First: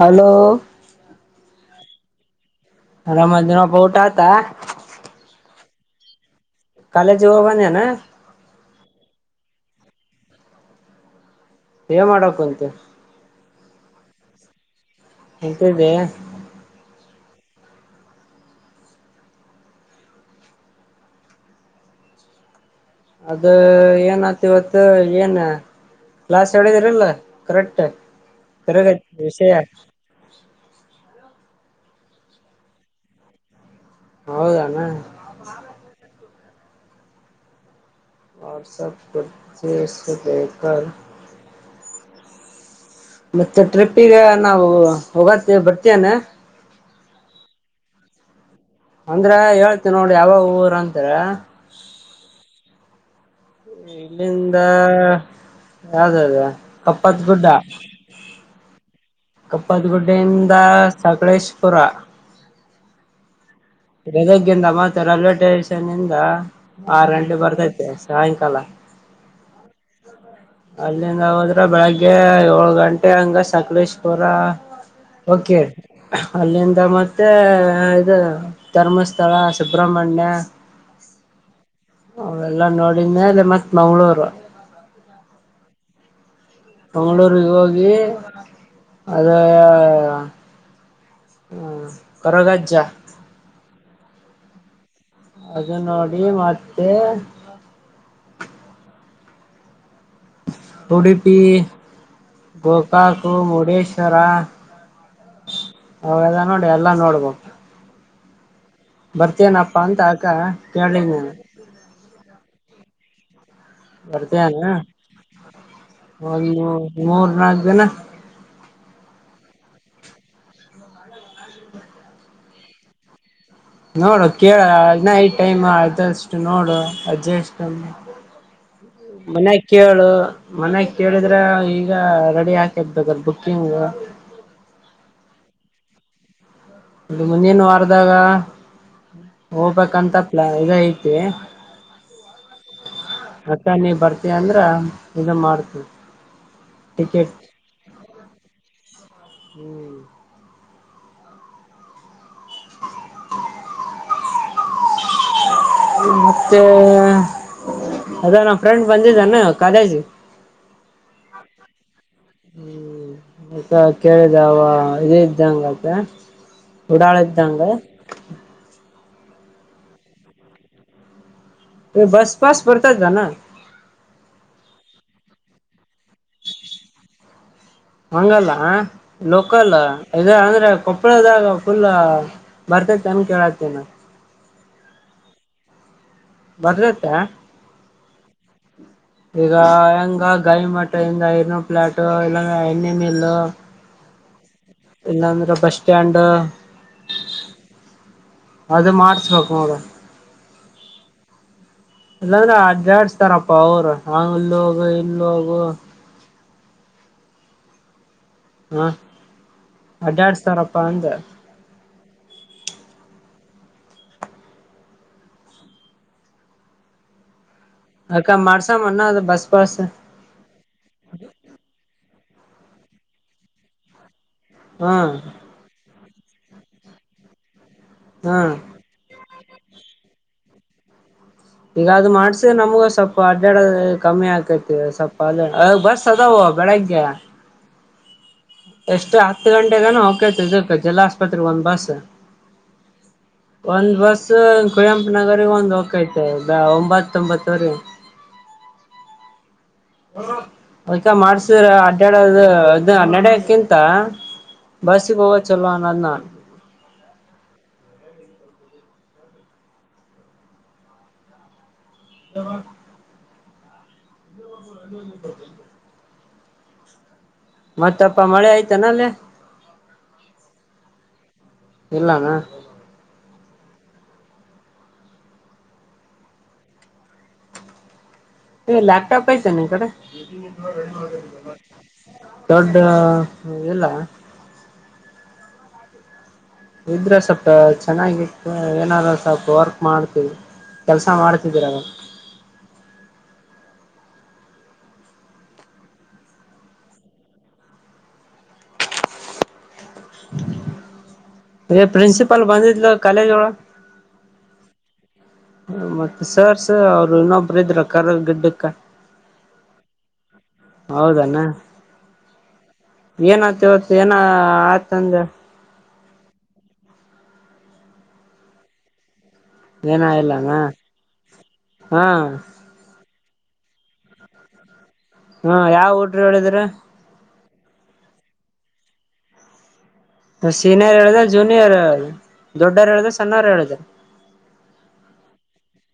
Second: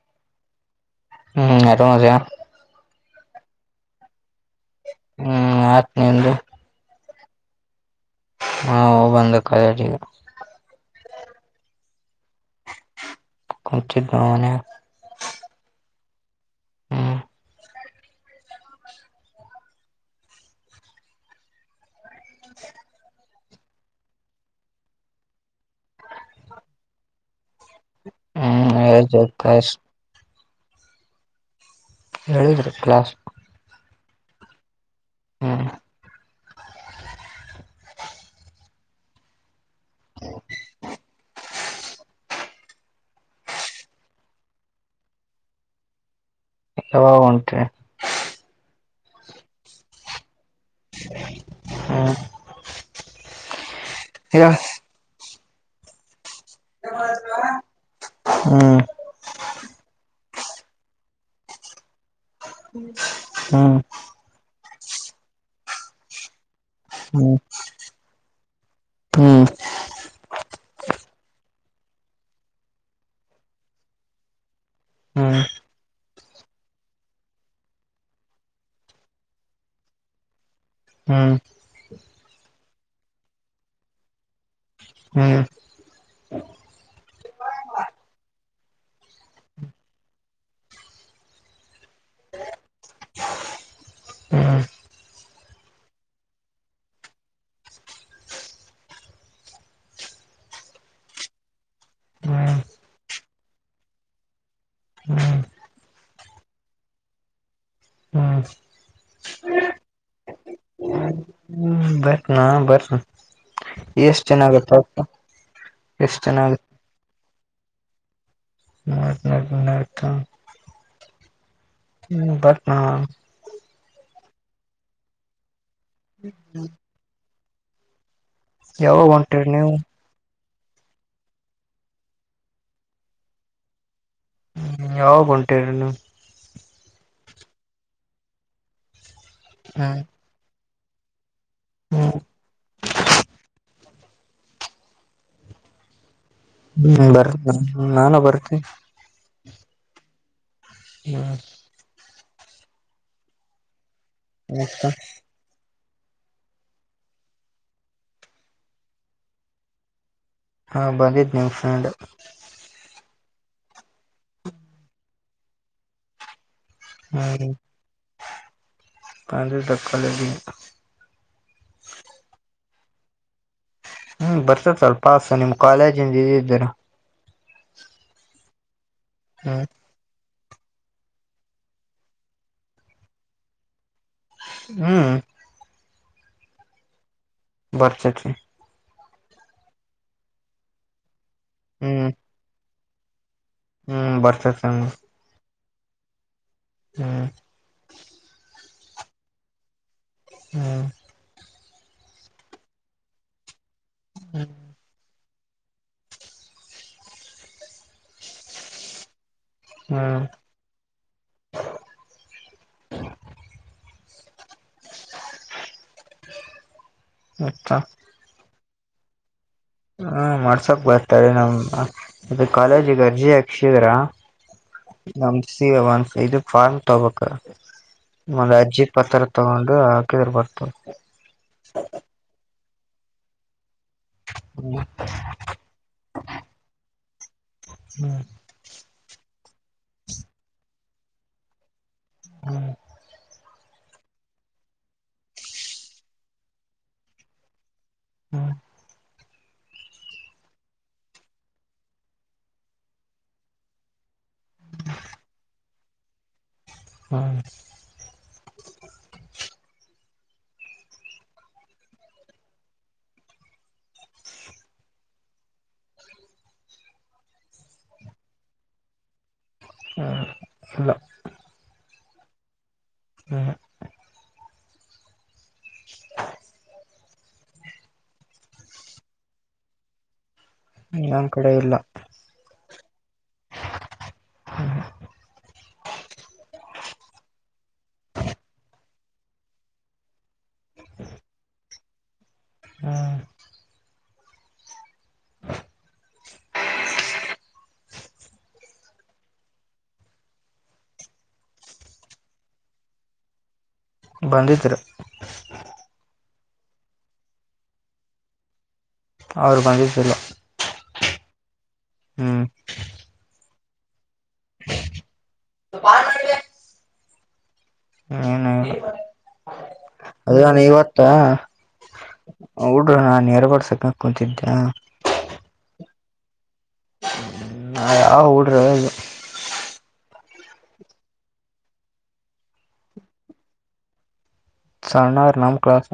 Hello ಹ್ಮ್ ರ ಮಜಾ ರಮಜನ ಪೌಟಾ ತಾ ಹ್ಮ್ ಆತ್ ನಿ ಒ್ದ ಕಾಾಲ ಜವವ ನ ಹಾ ಬಂದ ಕಗ ಮಾಡ್ಕು ಅಂತ ಕುಚನ ಕುಂತಿದ್ದೆ ಹ್ಮ್ ಅದ ಏನ ಆತಿ ಇವತ್ತು ಏನ್ ಲ್ಲಾಸ್ ಹೇಳಿದರಲ್ಲ ಕಕ್ಟ್ ಹ್ಮ್ ಬರಗ ಹೇಳಿದ್ರು ವಿಷಯ ಕ್ಲಾಸ್ ಹೇಳಿದ್ರು ಕ್ಲಾಸ್ ಹೌದಣ ಹ್ಮ ವಾಟ್ಸಪ್ ಪ್ರ ದಸ್ಬೇಕೇಕ ಮತ್ತೆ ಟ್ರಿಪ್ಗ ನಾವು ಹೋಗತ್ತೇ ಬರ್ತೇನೆ ಯಂಟೆ ಅಂದ್ರ ಹೇಳ್ತಿ ನೋಡಿ ಯಾವ ಊರ ಅಂತರ ಹ್ಮ್ ಯಾವ ಇಲ್ಲಿಂದ ಯಾವ್ದದ ಕಪ್ಪತ್ಗುಡ್ಡ ಹ್ಮ್ ಕಪ್ಪತ್ಗುಡ್ಡ ದ ಸಕಳೇಶ್ ಪುರ ಹ್ಮ್ ಬೆದಗ್ಗಿಂದ ಮತ್ತೆ ರಲ್ವವೆ ಸ್ಟೇಷನ್ ಇದ ಆರು ಗಂಟೆ ಹ್ಮ್ ಬರ್ತೈತೆ ಸಾಯಂಕಾಲ ಹ್ಮ್ ಅಲ್ಲಿಂದ ಹೋದ್ರ ಬೆಳಗ್ಗೆ ಏಳ್ ಗಂಟೆ ಹಂಗ ಸಕಲೇಶ್ಪುರ ಹ್ಮ್ ಓಕೆ ಅಲ್ಲಿಂದ ಮತ್ತೆ ಇದು ಧರ್ಮಸ್ಥಳ ಸುಬ್ರಹ್ಮಣ್ಯ ಹ್ಮ್ ಹ್ಮ್ ಅವೆಲ್ಲ ನೋಡಿದ ಮೇಲೆ ಮತ್ತ್ ಮಂಗ್ಗಳೂರು ಹ್ಮ್ ಮಂಗಳೂರಿಗೆ ಹೋಗಿ ಅದ ಹ್ಮ್ ಕರಗಾಜಜ ಅದ ನೋಡಿ ಮತ್ತೆ ತಡುಪಿ ಗೋಕಾಕು ಮುಡೇಶ್ವರ ಹದ ನೋಡಿ ಎಲ್ಲಾ ನೋಡ್ಬೋ ಬರ್ತೇನಪ್ಪಾ ಅಂತ ಅಕ ಕೇಳಿದ ನ ಬರ್ತನ ಬರ್ ಬರ್ತಾನ ಎಷ್ಟ್ ಜನ ಒಂದು ಮೂರ್ ನಾಲ್ಕು ದನ ನ ನನಕ ಹ್ಮ್ ಬಟ್ ನ ನೋಡು ಕೇಳ ನೈಟ್ ಟೈಮ್ ಆದಷ್ಟು ನೋಡು ಅಜ್ಜೆಷ್ಟ ಯಾವಾಗ ಹೊಂಟಿರಿ ಮನ್ಯಾಗ ನೀವು ಕೇಳು ಮನೆ ಕೇಳಿದ್ರೆ ಈಗ ರೆಡಿ ಹಾಕಿರ್ಬೇಕ್ರ ಬುಕ್ಕಿಂಗ್ ಹ್ಮ್ ಯಾವ ಉಂಟಿರನು ಇದು ಮುಂದೇನ್ ವಾರದಾಗ ಹ್ಮ್ ಹೋಗ್ಬೇಕಂತ ಪ್ಲಾನ್ ಇದ ಐತಿ ಹ್ಮ್ ಮತ್ತ ನೀ ಬರ್ತೀ ಅಂದ್ರ ಇದು ಮಾಡ್ತೀವಿ ಹ್ಮ್ ಬರ್ತ ನಾನ ಬರ್ತೇ ಹ್ಮ್ ಹ ಮ ಮತ್ತೆ ಅದ ನಾ ಫ್ರೆಂಡ್ ಬಂದಿದ್ದಾನ ಕಾಲೇಜ್ ಹಾ ಬಂದಿದ್ದ್ ನ್ಯೂಸಲೆಂಡ್ ಅ ಕೇಳಿದಾವ ಇದ ಇದ್ದಂಗತ್ತ ಉಡಾಳದ್ದಂಗ ಪ ತಕ್ಕಲ್ಲಿ ಬಸಪಾಸ ಪಡ್ತ ಜಾನ ಹ್ಮ್ ಬರ್ತದ ಅಲ್ ಪಸ್ ನಿಮ ಕಾಲೇಜಿಂದ ಇದಿದ್ದೇರ ಹಂಗಲ್ಲ ಹ್ಮ್ ಲೋಕಲ್ಲ ಇ ಅಂದ ಕೊಪ್ಪಳದಾಗ ಫುಲ್ ಬರ್ತೈತೆ ಅನ್ ಕೇಳತೇನ ಹ್ಮ್ ಮದ್ಲತ ಬರ್ಚರಿ ಈಗ ಹೆಂಗ ಗಾಯ ಮಟ್ಟದಿಂದ ಇರ್ನೂರ್ ಪ್ಲಾಟ್ ಹ್ಮ್ ಇಲ್ಲಂದ ಎಣ್ಣೆ ಮೀಲ್ ಹ್ಮ್ ಬರ್ತದ್. ಇಲ್ಲಂದ್ರೆ ಬಸ್ ಸ್ಟ್ಯಾಂಡು ಹ್ಮ್ ಅದ ಮಾಡ್ಸ್ಬೇಕು ನೋಡ. ಹ್ಮ ಇಲ್ಲಾಂದ್ರೆ ಅಡ್ಡಾಡ್ಸ್ತಾರಪ್ಪ ಅವ್ರು ಹ ಹ್ಮ್ ಅಲ್ಲೋಗ ಇಲ್ಲೋಗು ಹಾ ಅಡ್ಡಾಡ್ಸ್ತಾರಪ್ಪ ಅಂದೆ. ಹ ಅತಾ ಅದಕ್ಕ ಮಾಡ್ಸಾಮನ್ನೊದು ಬಸ್ ಪಾಸ್ ಹ್ಮ ಮಾಡ್ಸೋಕ್ ಬರ್ತಾರೆ ನಮ್ ಅದು ಕಾಲೇಜಿಗೆ ಅರ್ಜಿ ಹಾಕ್ಸಿದ್ರ? ಹಾ ನಮ್ಸೀ ಇದು ಫಾರ್ಮ್ ತಗಬೇಕ ಹಾ ನ ಅರ್ಜೀ ಪತ್ರ ತಗೊಂಡು ಹಾಕಿದ್ರ ಬರ್ತಾದ್. ಈಗ ಅದು ಮಾಡ್ಸಿದ್ರ್ ನಮ್ಗ ಸ್ವಲ್ಪ ಅಡ್ಡಾಡ ಕಮ್ಮಿ ಆಕೈತಿ ಹ್ಮ್ ಸ್ವಲ್ಪ ಅ ಬಸ್ ಅದಾವ ಬೆಳಗ್ಗೆ. ಹ್ಮ್ ಎಷ್ಟು ಹತ್ತು ಗಂಟೆಗನ ಹೋಕ್ಕೖತ ಇದಕ್ಕೆ ಜಿಲ್ಲಾ ಆಸ್ಪತ್ರೆಗೆ ಒಂದ್ ಬಸ್ಸು. ಹ್ಮ್ ಒಂದ್ ಬಸ್ಸು ಕುವಂಪುನಗರಿಗ ಒಂದ್ ಹೋಕೈತೆ ಒಂಬತ್ತೊಂಬತ್ತವರಿಗೆ. ಹ್ಮ ಅ್ಕ ಮಾಡ್ಸಿ ಅಡ್ಡಾಡದು ಅದು ಅನ್ನಡಕಿಂತ ಬಸ್ಸಿಗೋಗದ್ ಚಲ್ಲೊ ನನ್. ಹ್ಮ್ ಹ ಹ ಅ [unintelligible] ಮತ್ತೆಪ್ಪ ಮಳೆ ಆಯ್ತಾನ ಅಲ್ಲೇ? ಹ ಇಲ್ಲ. ಇಲ್ಲಾನ? ಹ್ಮು ಹು. ಹ ಏ ಲ್ಯಾಪ್ಟ್ಯಾಪ್ ಹೖತೇನ್ ನಿನ್ಕಡೆ. ನನ್ಕಡೆ ಇಲ್ಲ. ಹ ಇಲ್ಲ. [inaudible] ನಾವ್ ಒಂದ್ ಸ್ವಲ್ಪ ವರ್ಕ್ ಮಾಡ್ತವಿ ಕೆಲ್ಸ ಮಾಡ್ತಿದೀರ ಅಲ. ಹ್ಮ ಏ ಪ್ರಿನ್ಸಿಪಲ್ ಬಂದಿದ್ಲು ಕಾಲೇಜ್ಗವ. ಬಂದಿದ್ರು. ಮತ್ತೆ ಸರ್ಸು ಅವ್ರು ಇನ್ನೊಬ್ಬರು ಇದ್ರ ಕರ್ರಗ್ ಗಿಡ್ಡಕ್ಕ. ಅವ್ರು ಬಂದಿದ್ದಿಲ್ಲ. ಹೌದೇನ ಹ್ಮ್ ಏನಾತ್ತಿವತ್ತು ಏನ ಆಯ್ತಂದ್ಯ [unintelligible] ಏನೂ ಇಲ್ಲ. ಏನ ಇಲ್ಲಾನ ಅದೇ ಇವತ್ತ ಹಾ ಹುಡ್ರ ನಾ [unintelligible] ಕುಂತಿದ್ಯಾ? ಹಾ ಯಾವ ಹುಡ್ರ್ ಹೇಳಿದ್ರ? ನಾ ಯಾವ ಹುಡ್ರ ಹೇಳಿದ್ರು. ಸೀನಿಯರ್ ಹೇಳಿದ್ದ ಜೂನಿಯರ್ ಹೇಳ ದೊಡ್ಡವರು ಹೇಳ್ದ ಸಣ್ಣವರು ಹೇಳುದ್ರ. ಸಣ್ಣೋರೊ ನಮ್ ಕ್ಲಾಸ್.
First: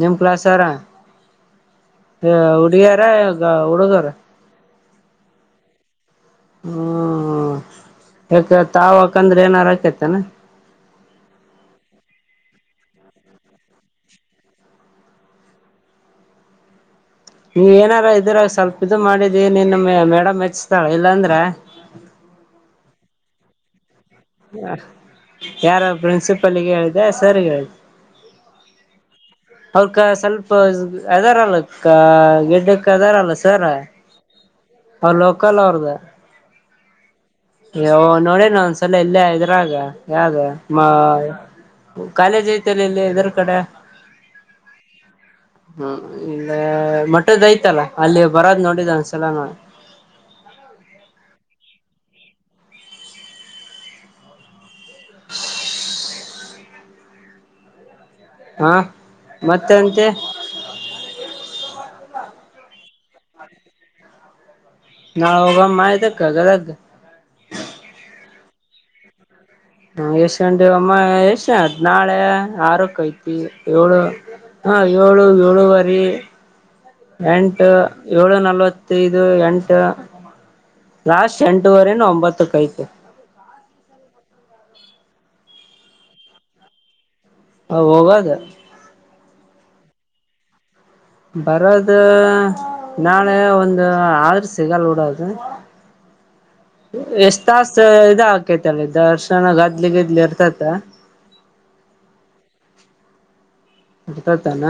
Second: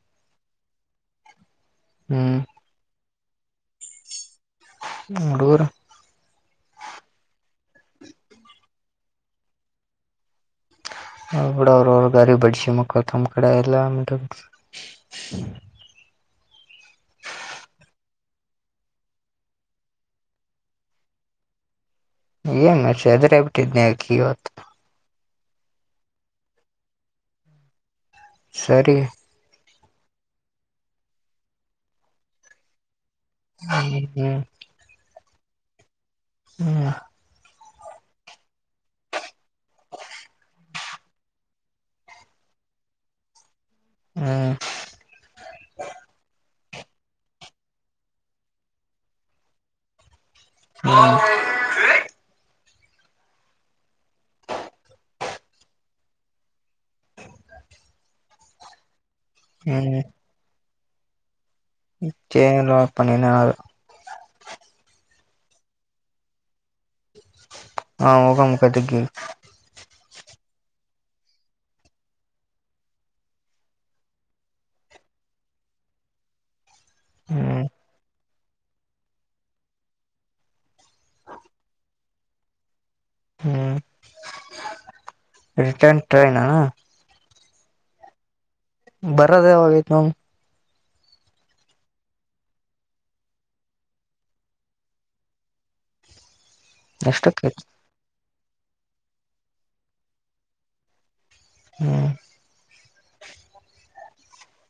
ನಿಮ ಕ್ಲಾಸಾರ ಹ್ಮ್ ಹುಡುಗಿಯಾರ ಹುಡುಗರ? ಮಂಗಗಳೂರು ಹ್ಮ್ ಯಾಕ ತಾವಕಂದ್ರೆ ಏನಾರಕೇತನಾ ಅವ ಕೂಡ ಅವರು ಅವ್ರ ಗರಿ ಬಡಿಸಿ ಮಕ್ಕಳು ತಮ್ಮ್ ಕಡೆ ಎಲ್ಲ ನೀವ ಏನಾರ ಇದ್ರಾಗ ಸ್ವಲ್ಪ ಇದು ಮಾಡಿದಿ ನಿನ್ನ ಮ ಮೇಡಮ್ ಮೆಚ್ತಾಳ ಇಲ್ಲಾಂದ್ರ ಮ ಸದ್ರಬಟ ಇದನಕ್ಕಿ ಹೊತ್ತು ಯಾರ ಪ್ರಿನ್ಸಿಪಲ್ಗೆ ಹೇಳಿದೆ ಸರ್ಗೆ ಹೇಳಿದೆ ಸರಿ ಅವಕ ಸ್ವಲ್ಪ ಅದಾರ ಅಲ್ಲಕ್ಕ ಗೆಡ್ಡಕ್ಕ ಅದಾರ ಅಲ್ಲ ಸರ ಹ್ಮ್ ಲೋಕಲ್ ಅವ್ರದ ಹ್ಮ ನೋಡ ನ ಒಂದ್ಸಲ ಇಲ್ಲೇ ಇದ್ರಾಗ ಯಾವ್ದ ಕಾಲೇಜ್ ಐತೆಲ್ಲ ಇಲ್ಲಿ ಇದರ ಕಡೆ ಹ್ಮ್ ಹ್ಮ ಅ ಮೊಟ್ಟದ ಐತಲ್ಲ ಅಲ್ಲಿ ಬರೋದ್ ನೋಡಿದ ಒಂದ್ಸಲ ನೋಡಿ ಹ್ಮ್ [unintelligible] ಹಾ ಮತ್ತೆಂತೆ ನಲ್ಲ ಪ ನೀನ ನಾವೋಗಮ್ಮ ಇದ್ದಕ್ಕ ಗಲದ ಹಾ ಗ ಮುಕತಿಗ ಹ ಯಶಂಡೇವ ಅಮ್ಮ ಯಶ ನಾಳೆ ಆರಕ್ಕ ಐತಿ ಏಳು ಹಾ ಏಳು ಏಳುವರಿ ಹ್ಮ್ ಎಂಟು ಏಳು ನಲ್ವತ್ತೈದು ಎಂಟು ಲಾಸ್ಟ್ ಎಂಟುವರೆನು ಒಂಬತ್ತಕ್ ತೆ ಹ್ಮ ಹ್ಮ್ ರಿಟರ್ನ್ ಟ್ರೈನ್ ಹ ಹೋಗದ ಬರದಾವಾಗೈತ ನ ಬರೋದು ನಾಳೆ ಒಂದು ಆಳ್ರ ಸಿಗಲ್ ಡೋದು ಎಷ್ಟ ಎಷ್ಟಕ್ಕೈತ್ ತಾಸ್ ಇದಾ ಕೈತಲ್ಲ ದರ್ಶನ ಗದ್ಲಿ ಗಿದ್ಲಿ ಇರ್ತತ ಹ್ಮ್ ಬಿತಡ್ತಾನ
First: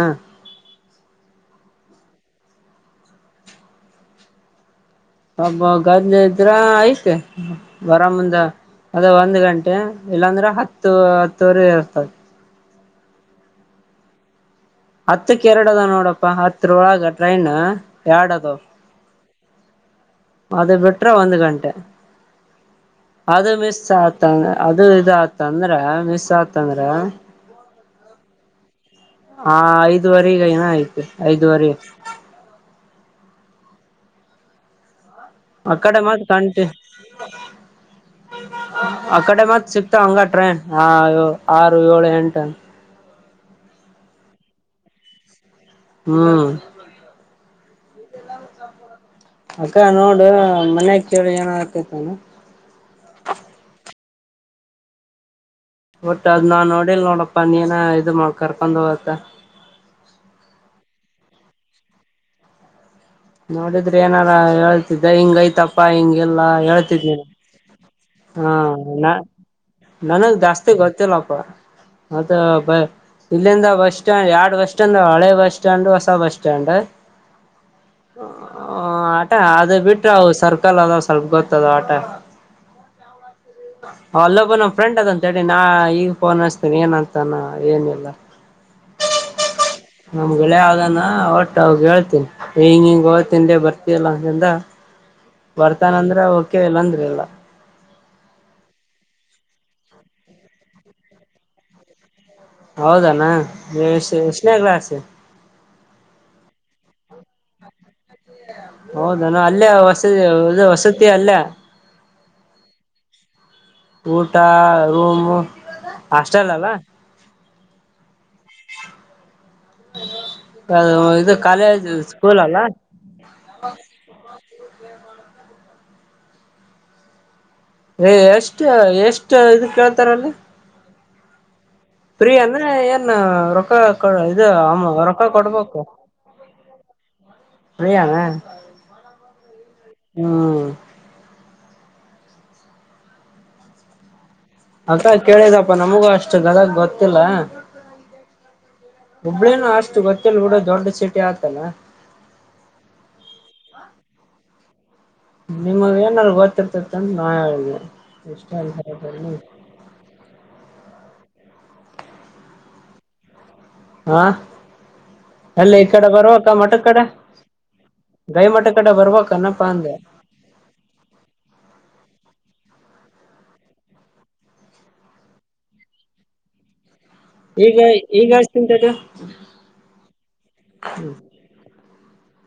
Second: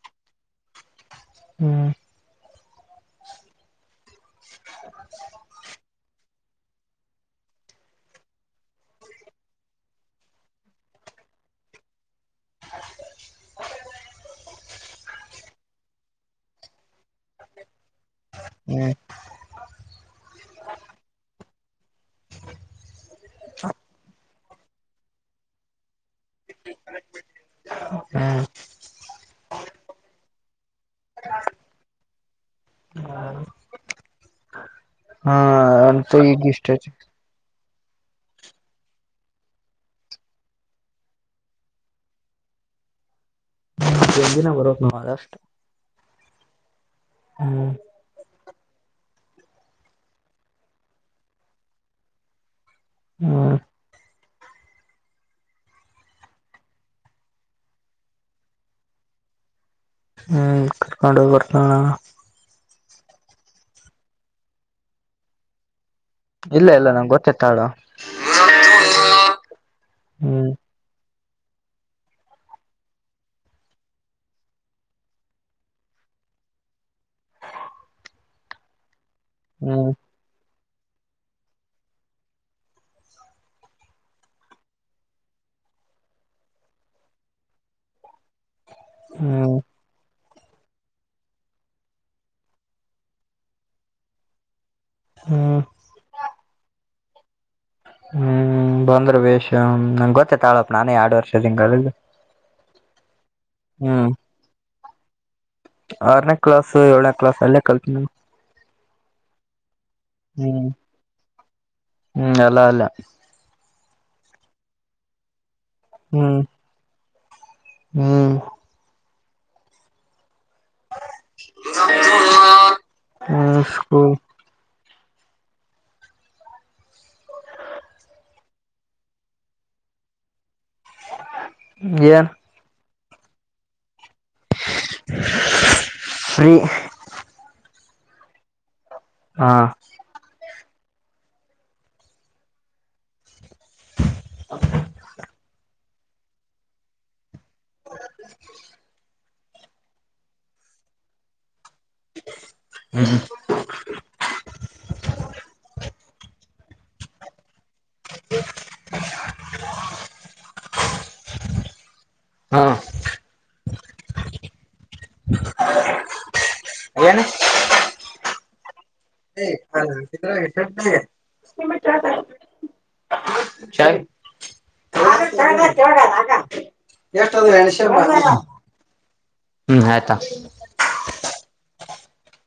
ಹ್ಮ್ ಹ ಹಬ್ಬ ಗದ್ದೆ ಇದ್ರ ಐ್ತಬರ ಮುಂದ ಅದ ಒಂದ್ ಗಂಟೆ ಇಲ್ಲಾಂದ್ರೆ ಹತ್ತು ಹತ್ತುವರೆ ಇರ್ತದೆ ಹತ್ತಕ್ಕೆ ಎರಡು ಅದ ನೋಡಪ್ಪ ಹತ್ರರೊಳಗ ಟ್ರೈನ್ ಎರಡ ಅದ ಹ್ಮ್ ಒಂದ್ ಗಂಟೆ ಅದು ಮಿಸ್ ಆತ ಅದು ಇದತಂದ್ರೆ ಮಿಸ್ ಸ್ತಂದ್ರ ಹಾ. ಹಾ ಐದುವರೆಗ ಏನ ಆಯ್ತು ಐದುವರೆ. ಹಾ ಆ ಕಡೆ ಅಂತ ಮತ್ ಈ ಕಂಟಿ ಗಷ್ಟ. [unintelligible] ಆ ಕಡೆ ಮತ್ತ್ ಸಿಕ್ತಾವ ಹಂಗ ಟ್ರೈನ್ ಆ ಆರು ಏಳು ಎಂಟ. ಎಲ್ ದಿನ ಬರೋದು ನಾವವು ಅಗ ಅಷ್ಟು. ಹ್ಮ್. ಹ್ಮ್. ಅಕ್ಕ ನೋಡು ಮನ್ಯಾಗ ಕೇಳಿ ಏನ ಆತೈತಾನ. ಹ್ಮ್. ಒಟ್ಟ ಅದ್ ನಾ ನೋಡಿಲ್ ನೋಡಪ್ಪಾ ನೀನ ಇದು ಮಾಡ ಕರ್ಕೊಂಡ ಹೋಗತ್ತ. ಹಾ. ಮಾಡಿದ್ರೆ ಏನಾರ ಹೇಳ್ತಿದ್ದ ಹಿಂಗ ಐತಪ್ಪ ಹಿಂಗಗೆಲ್ಲಾ ಇಲ್ಲ ಇಲ್ಲ ನಂಗೆ ಹೇಳ್ತಿದಿ. ಗೊತ್ತತ್ತಾಳು ಹಾ ನಾ ನನಗ್ ಹ್ಮ್ ಜಾಸ್ತಿ ಗೊತ್ತಿಲ್ಲಪ್ಪ. [unintelligible] ಇಲ್ಲಿಂದ ಬಸ್ ಸ್ಟ್ಯಾಂಡ್ ಎರಡ್ ಬಸ್ ಸ್ಟ್ಯಾಂಡ್ ಹಳೆ ಬಸ್ ಸ್ಟ್ಯಾಂಡ್ ಹೊಸ ಬಸ್ ಸ್ಟಾಂಡ್. ಹ ಆಟ ಅದ ಹ್ಮ್ ಬಿಟ್ರವು ಸರ್ಪ. ಕ್ಕಲ್ಲ ಅದ ಸ್ವಲ್ಪ ಗೊತ್ತದ ಆಟ. ಅಲ್ಲೊಬ್ಬ ನಮ್ಮ ಫ್ರೆಂಡ್ ಅದಂತ ಹೇಳಿ ನಾ ಈಗ ಫೋನ್ ಅಸ್ತೇನಿ ಏನಂತಾನ ಏನಿಲ್ಲ. ಹ್ಮ. ನಮ್ ಗೆಳೆಯ ಅಧನ ಒಟ್ಟ ಅವ ಹೇಳ್ತನಿ ಹಂಗ ಹಿಂಗ ಹೋಳ್ತನ್ ಬರ್ತಿಯಲ್ಲ ಅಂತಂದ. ಹ್ಮ್ ಬರ್ತಾನ ಅಂದ್ರೆ ಓಕೆ ಇಲ್ಲಂದ್ರ ಇಲ್ಲ. ಹ್ಮ್ ಬಂದ್ರು ವೇಶ ನಂಗೆ ಗೊತ್ತೇ ತಾಳಪ್ಪ ನಾನೇ ಎರಡು ವರ್ಷ ಇದೀನಿ ಕಾಲೇಜ್ ಅಲ್ಲಿ ಹೌದಣ ಎಷನೇ ಕ್ಲಾಸ್ ಆರನೇ ಕ್ಲಾಸ್ ಏಳನೇ ಕ್ಲಾಸ್ ಅಲ್ಲೇ ಕಲ್ತೀನ. ಹೌದಾನ ಅಲ್ಲೇ. ಅದು ಹ್ಮ್ ವಸತ್ಯ ಅಲ್ಲ. ಎಲ್ಲ ಅಲ್ಲ ಊಟ ರೂಮ್ ಹ್ಮ್ ಹಾಸ್ಟೆಲ್ ಅಲ್ಲ. ಹ್ಮ್. ಅದು ಇದು ಕಾಲೇಜ್ ಸ್ಕೂಲ್ ಅಲ್ಲ. ಹ್ಮ್ ಸ್ಕೂಲ್ ಎಷ್ಟ ಎಷ್ಟ ಇದ ಕೇಳ್ತಾರಲ್ಲಿ. ಏನ್ ಪ್ರೀ ಏನು ಹೆನ್ ರೊಕ್ಕ ಇದು ಆ ರೊಕ್ಕ ಕೊಡ್ಬೇಕು ಫ್ರೀ ಪ್ರೀ ಯಾನ. ಹಾ. ಅದ ಕೇಳಿದಪ್ಪ ನಮಗೂ ಅಷ್ಟು ಗದಗ್ ಗೊತ್ತಿಲ್ಲ. ಹ. ಹುಬ್ಬಳೇನ ಅಷ್ಟು ಗೊತ್ತಿಲ್ಲ ಕೂಡ ದೊಡ್ಡ ಸೀಟಿ ಆತಲ್ಲ. ಹ್ಮ್. ನಿಮಗ್ ಏನಾದ್ರು ಗೊತ್ತಿರ್ತತಿ ಅಂತ ನಾ ಹೇಳಿದ್ದೇನೆ. ಎಷ್ಟ. [unintelligible] ಹಾ. ಹಾ ಅಲ್ಲಿ ಈ ಕಡೆ ಬರುವಕ್ಕ ಮಠ ಕಡೆ ಗೈ ಮಠ. ಕಡೆ [unintelligible] [unintelligible] ಬರ್ಬಕನ್ನಪ್ಪಾ ಅಂದೆ ಎಷ್ಟ ಈಗ ಈಗ ಎಷ್ಟ ನಿಂತದ ಹ್ಮ್ ಆಯ್ತಾ. ಹ.